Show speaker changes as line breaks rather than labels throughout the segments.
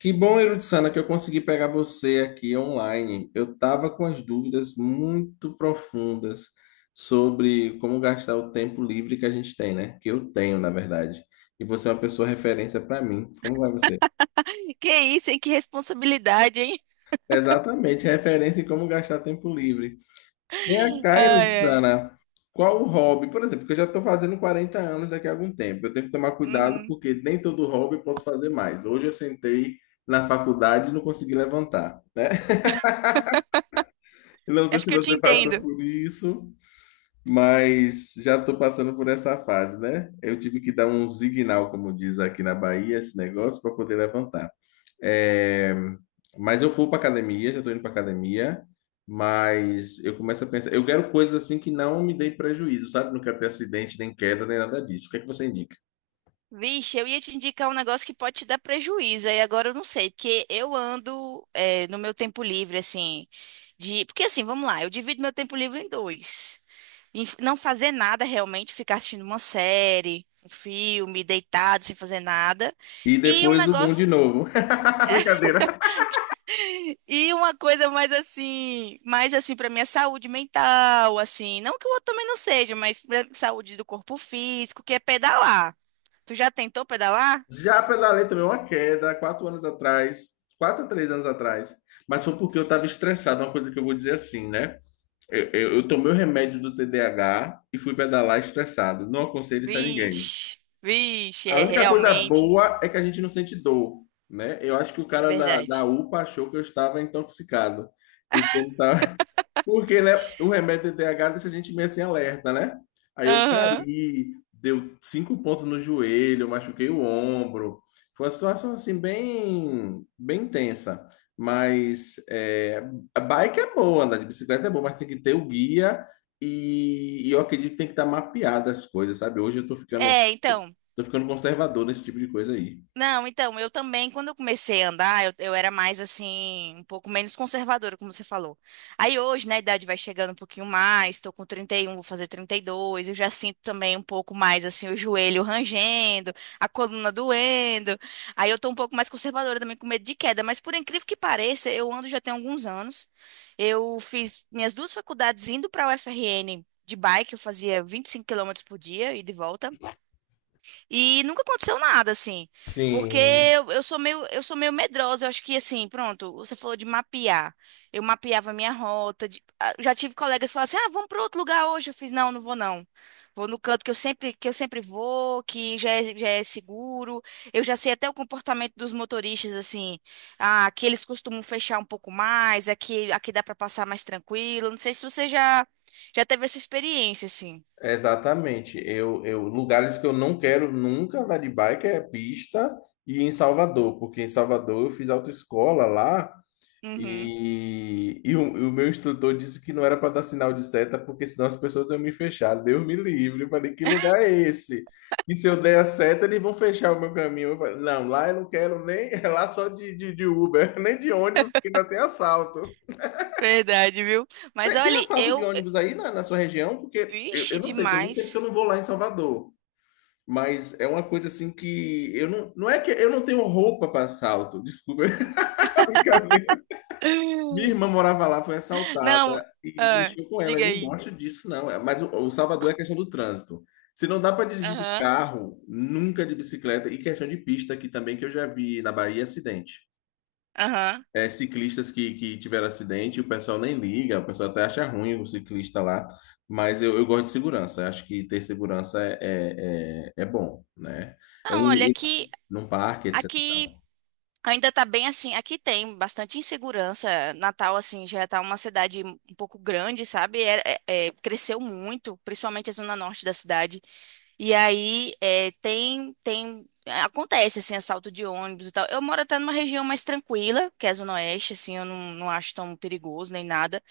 Que bom, Irutsana, que eu consegui pegar você aqui online. Eu estava com as dúvidas muito profundas sobre como gastar o tempo livre que a gente tem, né? Que eu tenho, na verdade. E você é uma pessoa referência para mim. Como vai você?
Que isso, hein? Que responsabilidade, hein?
Exatamente, referência em como gastar tempo livre. Vem
Ai,
cá,
ai.
Irutsana, qual o hobby? Por exemplo, que eu já estou fazendo 40 anos daqui a algum tempo. Eu tenho que tomar cuidado
Uhum.
porque nem todo hobby eu posso fazer mais. Hoje eu sentei na faculdade e não consegui levantar. Não sei
Acho
se
que eu te
você passou
entendo.
por isso, mas já estou passando por essa fase, né? Eu tive que dar um signal, como diz aqui na Bahia, esse negócio, para poder levantar. É, mas eu fui para academia, já estou indo para academia, mas eu começo a pensar, eu quero coisas assim que não me deem prejuízo, sabe? Não quero ter acidente, nem queda, nem nada disso. O que é que você indica?
Vixe, eu ia te indicar um negócio que pode te dar prejuízo, aí agora eu não sei, porque eu ando é, no meu tempo livre, assim, Porque assim, vamos lá, eu divido meu tempo livre em dois. Em não fazer nada realmente, ficar assistindo uma série, um filme, deitado, sem fazer nada.
E
E um
depois o um
negócio,
de novo. Brincadeira.
E uma coisa mais assim para minha saúde mental, assim, não que o outro também não seja, mas pra saúde do corpo físico, que é pedalar. Tu já tentou pedalar?
Já pela lei também uma queda, 4 anos atrás, 4 a 3 anos atrás. Mas foi porque eu estava estressado, uma coisa que eu vou dizer assim, né? Eu tomei o remédio do TDAH e fui pedalar estressado. Não aconselho isso a ninguém.
Vixe, vixe,
A
é
única coisa
realmente,
boa é que a gente não sente dor, né? Eu acho que o
é
cara da
verdade.
UPA achou que eu estava intoxicado, porque ele estava porque, né, o remédio TDAH deixa a gente meio assim alerta, né? Aí eu
Aham.
caí, deu 5 pontos no joelho, eu machuquei o ombro. Foi uma situação assim bem, bem tensa. Mas é, a bike é boa, andar de bicicleta é boa, mas tem que ter o guia e eu acredito que tem que estar mapeada as coisas, sabe? Hoje eu tô ficando,
É, então.
tô ficando conservador nesse tipo de coisa aí.
Não, então, eu também, quando eu comecei a andar, eu era mais assim, um pouco menos conservadora, como você falou. Aí hoje, né, a idade vai chegando um pouquinho mais, tô com 31, vou fazer 32. Eu já sinto também um pouco mais assim o joelho rangendo, a coluna doendo. Aí eu tô um pouco mais conservadora também com medo de queda, mas por incrível que pareça, eu ando já tem alguns anos. Eu fiz minhas duas faculdades indo para a UFRN de bike, eu fazia 25 km por dia e de volta. E nunca aconteceu nada, assim. Porque
Sim.
eu sou meio medrosa. Eu acho que, assim, pronto, você falou de mapear. Eu mapeava a minha rota. Já tive colegas que falaram assim: ah, vamos para outro lugar hoje. Eu fiz: não, não vou, não. Vou no canto que eu sempre vou, que já é seguro. Eu já sei até o comportamento dos motoristas, assim. Ah, aqui eles costumam fechar um pouco mais, aqui, aqui dá para passar mais tranquilo. Não sei se você já teve essa experiência, assim.
Exatamente. Lugares que eu não quero nunca andar de bike é pista e em Salvador, porque em Salvador eu fiz autoescola lá
Uhum.
e, e o meu instrutor disse que não era para dar sinal de seta, porque senão as pessoas iam me fechar. Deus me livre. Eu falei, que lugar é esse? E se eu der a seta, eles vão fechar o meu caminho. Eu falei, não, lá eu não quero nem, é lá só de Uber, nem de ônibus, porque ainda tem assalto.
Verdade, viu? Mas
Tem, tem
olha,
assalto de
eu
ônibus aí na sua região? Porque eu
vixe,
não sei, tem muito tempo que
demais.
eu não vou lá em Salvador. Mas é uma coisa assim que eu não é que eu não tenho roupa para assalto, desculpa. Brincadeira. Minha irmã morava lá, foi assaltada
Não,
e
ah,
mexeu com ela. Eu
diga
não
aí.
gosto disso, não. É, mas o Salvador é questão do trânsito. Se não dá para dirigir de
Aham,
carro, nunca de bicicleta e questão de pista aqui também que eu já vi na Bahia acidente.
aham.
É, ciclistas que tiveram acidente, o pessoal nem liga, o pessoal até acha ruim o ciclista lá. Mas eu gosto de segurança. Eu Acho que ter segurança é bom, né? É um,
Não, olha, aqui,
num parque, etc. e
aqui
tal.
ainda tá bem assim. Aqui tem bastante insegurança. Natal, assim, já tá uma cidade um pouco grande, sabe? Cresceu muito, principalmente a zona norte da cidade. E aí é, tem. Acontece, assim, assalto de ônibus e tal. Eu moro até numa região mais tranquila, que é a Zona Oeste, assim, eu não acho tão perigoso nem nada.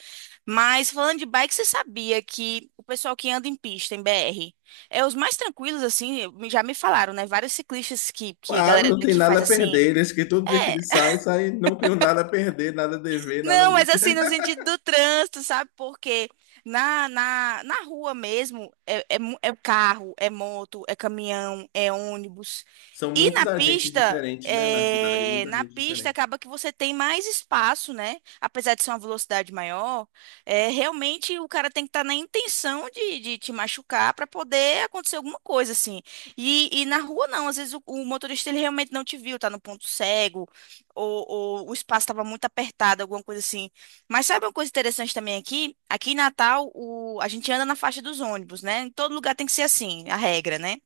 Mas falando de bike, você sabia que o pessoal que anda em pista, em BR, é os mais tranquilos, assim, já me falaram, né? Vários ciclistas que a
Claro,
galera
não tem
que
nada a
faz assim.
perder. Eles que todo dia que
É,
eles saem, saem, não tem nada a perder, nada a dever, nada.
não, mas assim, no sentido do trânsito, sabe? Porque na, na rua mesmo é carro, é moto, é caminhão, é ônibus.
São
E
muitos
na
agentes
pista,
diferentes, né, na cidade, muita
na
gente
pista
diferente.
acaba que você tem mais espaço, né? Apesar de ser uma velocidade maior, realmente o cara tem que estar na intenção de, te machucar para poder acontecer alguma coisa, assim. E na rua não, às vezes o motorista ele realmente não te viu, tá no ponto cego ou, ou o espaço estava muito apertado, alguma coisa assim. Mas sabe uma coisa interessante também aqui? Aqui em Natal, a gente anda na faixa dos ônibus, né? Em todo lugar tem que ser assim, a regra, né?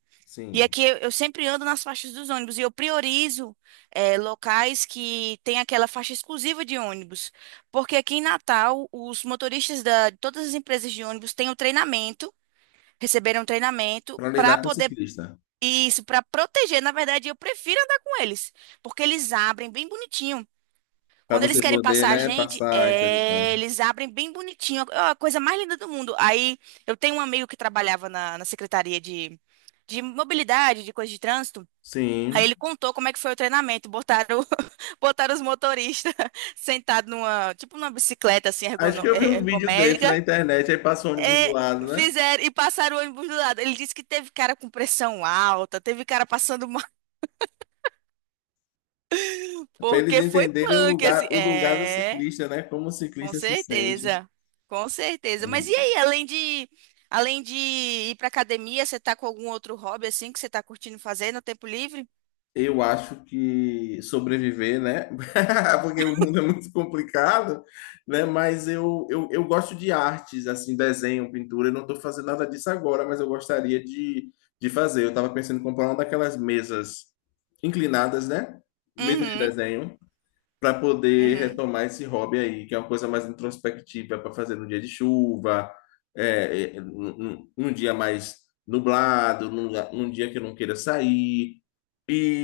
E
Sim,
aqui eu sempre ando nas faixas dos ônibus e eu priorizo locais que tem aquela faixa exclusiva de ônibus. Porque aqui em Natal, os motoristas de todas as empresas de ônibus têm um treinamento, receberam um treinamento
para
para
lidar com o
poder.
ciclista,
Isso, para proteger, na verdade, eu prefiro andar com eles, porque eles abrem bem bonitinho.
para
Quando eles
você
querem
poder,
passar a
né,
gente,
passar, etc. e tal.
eles abrem bem bonitinho, é a coisa mais linda do mundo. Aí eu tenho um amigo que trabalhava na Secretaria de Mobilidade, de coisa de trânsito. Aí
Sim.
ele contou como é que foi o treinamento. Botaram, botaram os motoristas sentados numa, tipo numa bicicleta assim,
Acho que eu vi um vídeo desse na
ergométrica.
internet, aí passa o ônibus do
É,
lado, né?
fizeram e passaram o ônibus do lado. Ele disse que teve cara com pressão alta, teve cara passando mal,
Para eles
porque foi
entenderem
punk, assim.
o lugar do
É.
ciclista, né? Como o
Com
ciclista se sente.
certeza, com certeza. Mas e aí, além de ir pra academia, você tá com algum outro hobby assim que você tá curtindo fazer no tempo livre?
Eu acho que sobreviver, né? Porque o mundo é muito complicado, né? Mas eu gosto de artes, assim, desenho, pintura. Eu não estou fazendo nada disso agora, mas eu gostaria de fazer. Eu estava pensando em comprar uma daquelas mesas inclinadas, né? Mesa de
Uhum,
desenho para poder
uhum,
retomar esse hobby aí, que é uma coisa mais introspectiva para fazer no dia de chuva, num dia mais nublado, num dia que eu não queira sair.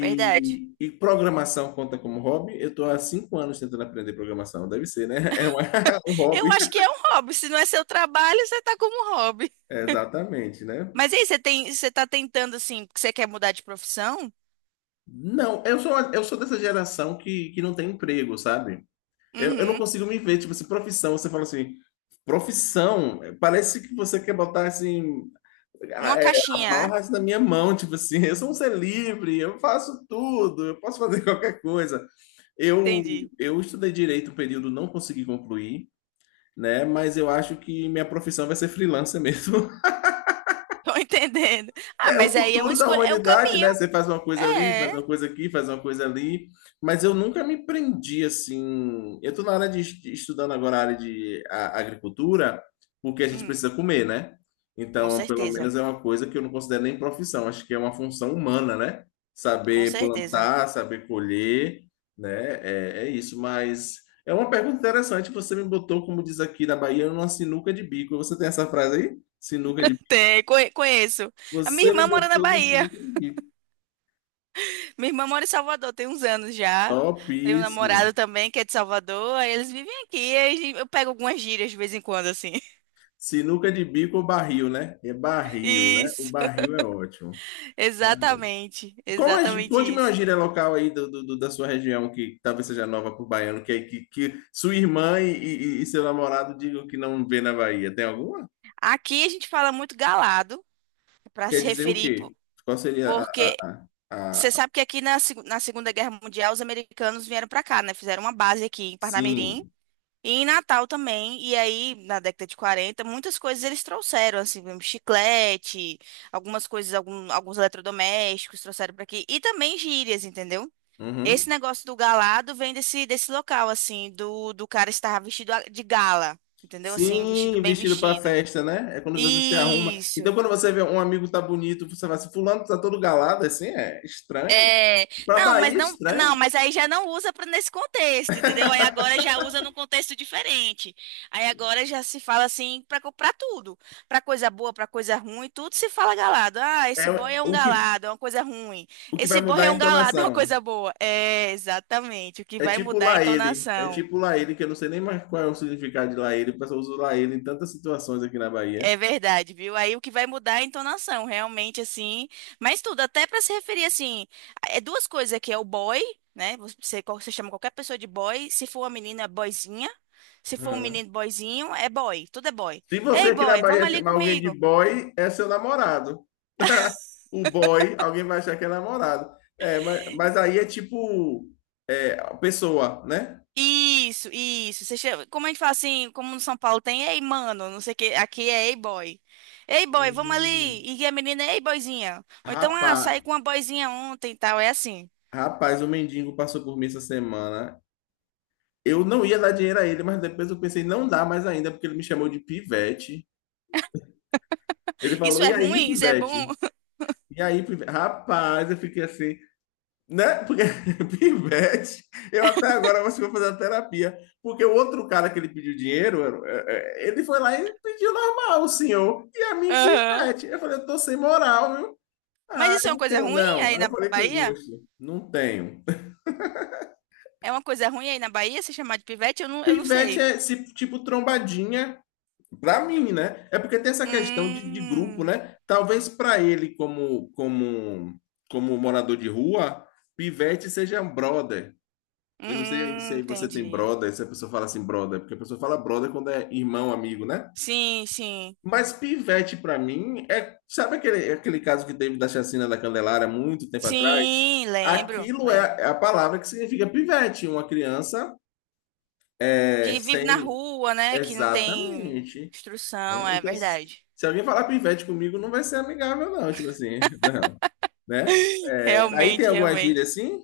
verdade.
E programação conta como hobby? Eu estou há 5 anos tentando aprender programação, deve ser, né? É uma- um
Eu
hobby.
acho que é um hobby. Se não é seu trabalho, você tá como um hobby.
Exatamente, né?
Mas e aí, você tá tentando assim, porque você quer mudar de profissão?
Não, eu sou dessa geração que não tem emprego, sabe? Eu não
Uhum.
consigo me ver, tipo assim, profissão, você fala assim, profissão, parece que você quer botar assim,
Numa caixinha, né?
amarras na minha mão, tipo assim, eu sou um ser livre, eu faço tudo, eu posso fazer qualquer coisa. Eu,
Entendi.
eu estudei direito um período, não consegui concluir, né? Mas eu acho que minha profissão vai ser freelancer mesmo.
Tô entendendo. Ah,
É o
mas aí é uma
futuro da
escolha, é um
humanidade,
caminho.
né? Você faz uma coisa ali, faz
É.
uma coisa aqui, faz uma coisa ali. Mas eu nunca me prendi assim. Eu estou na área estudando agora a área de agricultura, porque a gente
Hum,
precisa comer, né?
com
Então, pelo
certeza,
menos é uma coisa que eu não considero nem profissão, acho que é uma função humana, né?
com
Saber
certeza.
plantar, saber colher, né? É isso, mas é uma pergunta interessante. Você me botou, como diz aqui na Bahia, numa sinuca de bico. Você tem essa frase aí? Sinuca de
Tem, conheço. A minha
você me
irmã mora na
botou no
Bahia.
sinuca de bico.
Minha irmã mora em Salvador, tem uns anos já. Tem um
Topíssimo.
namorado também que é de Salvador. Aí eles vivem aqui. Aí eu pego algumas gírias de vez em quando, assim.
Sinuca de bico ou barril, né? É barril, né? O
Isso,
barril é ótimo. Ah,
exatamente.
qual é,
Exatamente
conte-me uma
isso.
gíria local aí da sua região que talvez seja nova para o baiano, que, é, que sua irmã e, e seu namorado digam que não vê na Bahia. Tem alguma?
Aqui a gente fala muito galado para
Quer
se
dizer o
referir,
quê? Qual seria a...
porque
a,
você
a, a...
sabe que aqui na Segunda Guerra Mundial os americanos vieram para cá, né? Fizeram uma base aqui em Parnamirim.
Sim.
E em Natal também, e aí na década de 40 muitas coisas eles trouxeram, assim, mesmo chiclete, algumas coisas, alguns eletrodomésticos trouxeram para aqui, e também gírias, entendeu? Esse
Uhum.
negócio do galado vem desse local, assim, do cara estar vestido de gala, entendeu? Assim, vestido
Sim,
bem
vestido para
vestido.
festa, né? É quando você se arruma. Então,
Isso.
quando você vê um amigo tá bonito, você vai assim, fulano tá todo galado, assim, é estranho.
É,
Pra
não, mas
Bahia, é
não, não,
estranho.
mas aí já não usa pra nesse contexto, entendeu? Aí agora já usa num contexto diferente. Aí agora já se fala assim pra comprar tudo, pra coisa boa, pra coisa ruim, tudo se fala galado. Ah,
É
esse boy é um galado, é uma coisa ruim.
o que
Esse
vai
boy
mudar é
é
a
um galado, é uma
entonação.
coisa boa. É, exatamente, o que
É
vai
tipo
mudar é a
lá ele. É
entonação.
tipo lá ele, que eu não sei nem mais qual é o significado de lá ele. O pessoal usa lá ele em tantas situações aqui na Bahia.
É verdade, viu? Aí o que vai mudar é a entonação, realmente, assim. Mas tudo, até para se referir, assim, é duas coisas aqui, é o boy, né? Você chama qualquer pessoa de boy, se for uma menina, é boyzinha. Se for um menino, boyzinho, é boy, tudo é boy.
Se você
Ei,
aqui na
boy, vamos
Bahia
ali
chamar alguém de
comigo.
boy, é seu namorado. O boy, alguém vai achar que é namorado. É, mas aí é tipo é, a pessoa, né?
Isso, isso. Você chama- como a gente fala assim, como no São Paulo tem, ei, mano, não sei o que, aqui é ei, boy. Ei, boy, vamos
Hum.
ali. E a menina, ei, boyzinha. Ou então, ah,
Rapaz,
saí com uma boyzinha ontem e tal, é assim.
rapaz, o mendigo passou por mim essa semana. Eu não ia dar dinheiro a ele, mas depois eu pensei, não dá mais ainda, porque ele me chamou de pivete. Ele
Isso
falou,
é
e aí,
ruim? Isso é bom?
pivete? E aí, pivete? Rapaz, eu fiquei assim, né? Porque pivete, eu até agora acho que vou fazer a terapia. Porque o outro cara que ele pediu dinheiro, ele foi lá e pediu normal, o senhor. E a mim,
Aham.
pivete. Eu falei, eu tô sem moral, viu?
Mas
Ah,
isso é
eu
uma
não
coisa
tenho,
ruim
não.
aí
Aí eu
na
falei com
Bahia?
gosto, não tenho.
É uma coisa ruim aí na Bahia se chamar de pivete? Eu não
Pivete
sei.
é esse tipo trombadinha, pra mim, né? É porque tem essa questão de grupo,
Hum,
né? Talvez pra ele, como morador de rua, pivete seja um brother. Eu não sei aí se aí você tem
entendi.
brother, se a pessoa fala assim, brother, porque a pessoa fala brother quando é irmão, amigo, né?
Sim, sim.
Mas pivete, pra mim, é. Sabe aquele caso que teve da chacina da Candelária muito tempo atrás?
Sim, lembro,
Aquilo
lembro.
é a palavra que significa pivete, uma criança é,
Que vive na
sem.
rua, né? Que não tem
Exatamente. Né?
instrução, é
Então, se
verdade.
se alguém falar pivete comigo, não vai ser amigável, não, tipo assim, não. Né? É, aí tem
Realmente,
alguma gíria
realmente.
assim?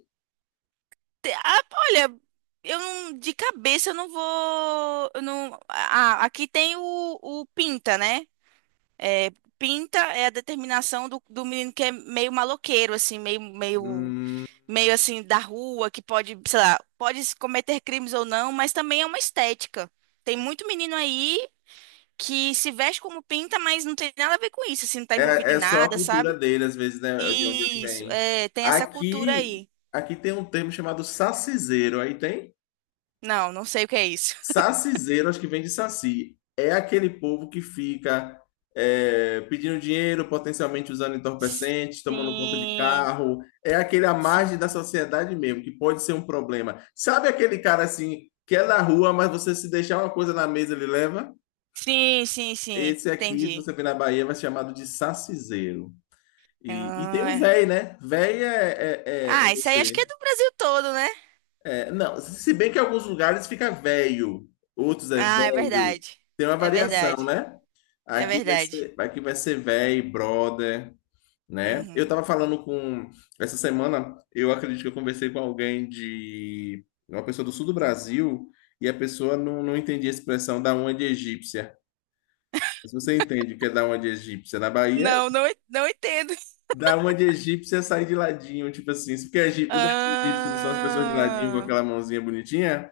Ah, olha, eu não, de cabeça eu não vou. Eu não, ah, aqui tem o Pinta, né? É, Pinta é a determinação do menino que é meio maloqueiro, assim, meio, meio,
Hum.
meio assim, da rua, que pode, sei lá, pode cometer crimes ou não, mas também é uma estética. Tem muito menino aí que se veste como pinta, mas não tem nada a ver com isso, assim, não tá envolvido
É,
em
é só a
nada,
cultura
sabe?
dele, às vezes, né, de onde ele
Isso,
vem.
é, tem essa cultura
Aqui,
aí.
aqui tem um termo chamado saciseiro. Aí tem?
Não, não sei o que é isso.
Saciseiro, acho que vem de saci. É aquele povo que fica é, pedindo dinheiro, potencialmente usando entorpecentes, tomando conta de
Sim,
carro. É aquele à
sim.
margem da sociedade mesmo, que pode ser um problema. Sabe aquele cara assim, que é na rua, mas você se deixar uma coisa na mesa, ele leva?
Sim, sim, sim.
Esse aqui, se
Entendi.
você vir na Bahia, vai ser chamado de saciseiro. E tem
Ah,
o
é.
véi, né? Véi é
Ah, isso aí acho que
você.
é do Brasil todo, né?
É, não, se bem que em alguns lugares fica velho, outros é
Ah, é
velho.
verdade.
Tem uma
É
variação,
verdade.
né?
É
Aqui vai
verdade.
ser, aqui vai ser véi, brother, né? Eu
Uhum.
tava falando com. Essa semana, eu acredito que eu conversei com alguém de. Uma pessoa do sul do Brasil, e a pessoa não entendia a expressão da uma de egípcia. Mas você entende o que é da uma de egípcia? Na Bahia
Não, não, não entendo.
dar uma de egípcia e sair de ladinho, tipo assim. Se porque egí- os egípcios não são as pessoas de ladinho com
Ah,
aquela mãozinha bonitinha?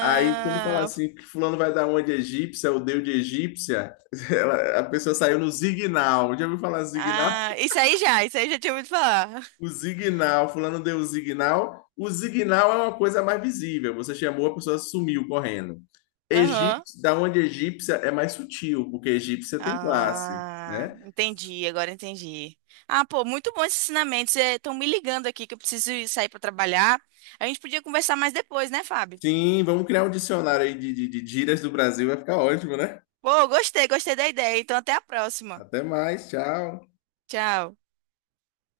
Aí, quando fala assim, que fulano vai dar uma de egípcia, ou deu de egípcia, ela- a pessoa saiu no zignal. Já ouviu falar zignal?
ah, isso aí já tinha ouvido falar.
O zignal, fulano deu o zignal. O zignal é uma coisa mais visível. Você chamou, a pessoa sumiu correndo.
Aham.
Egípcio, da onde egípcia é mais sutil, porque egípcia tem classe,
Ah,
né?
entendi, agora entendi. Ah, pô, muito bom esses ensinamentos. Estão me ligando aqui que eu preciso ir sair para trabalhar. A gente podia conversar mais depois, né, Fábio?
Sim, vamos criar um dicionário aí de gírias do Brasil, vai ficar ótimo, né?
Pô, gostei, gostei da ideia. Então, até a próxima.
Até mais, tchau.
Tchau.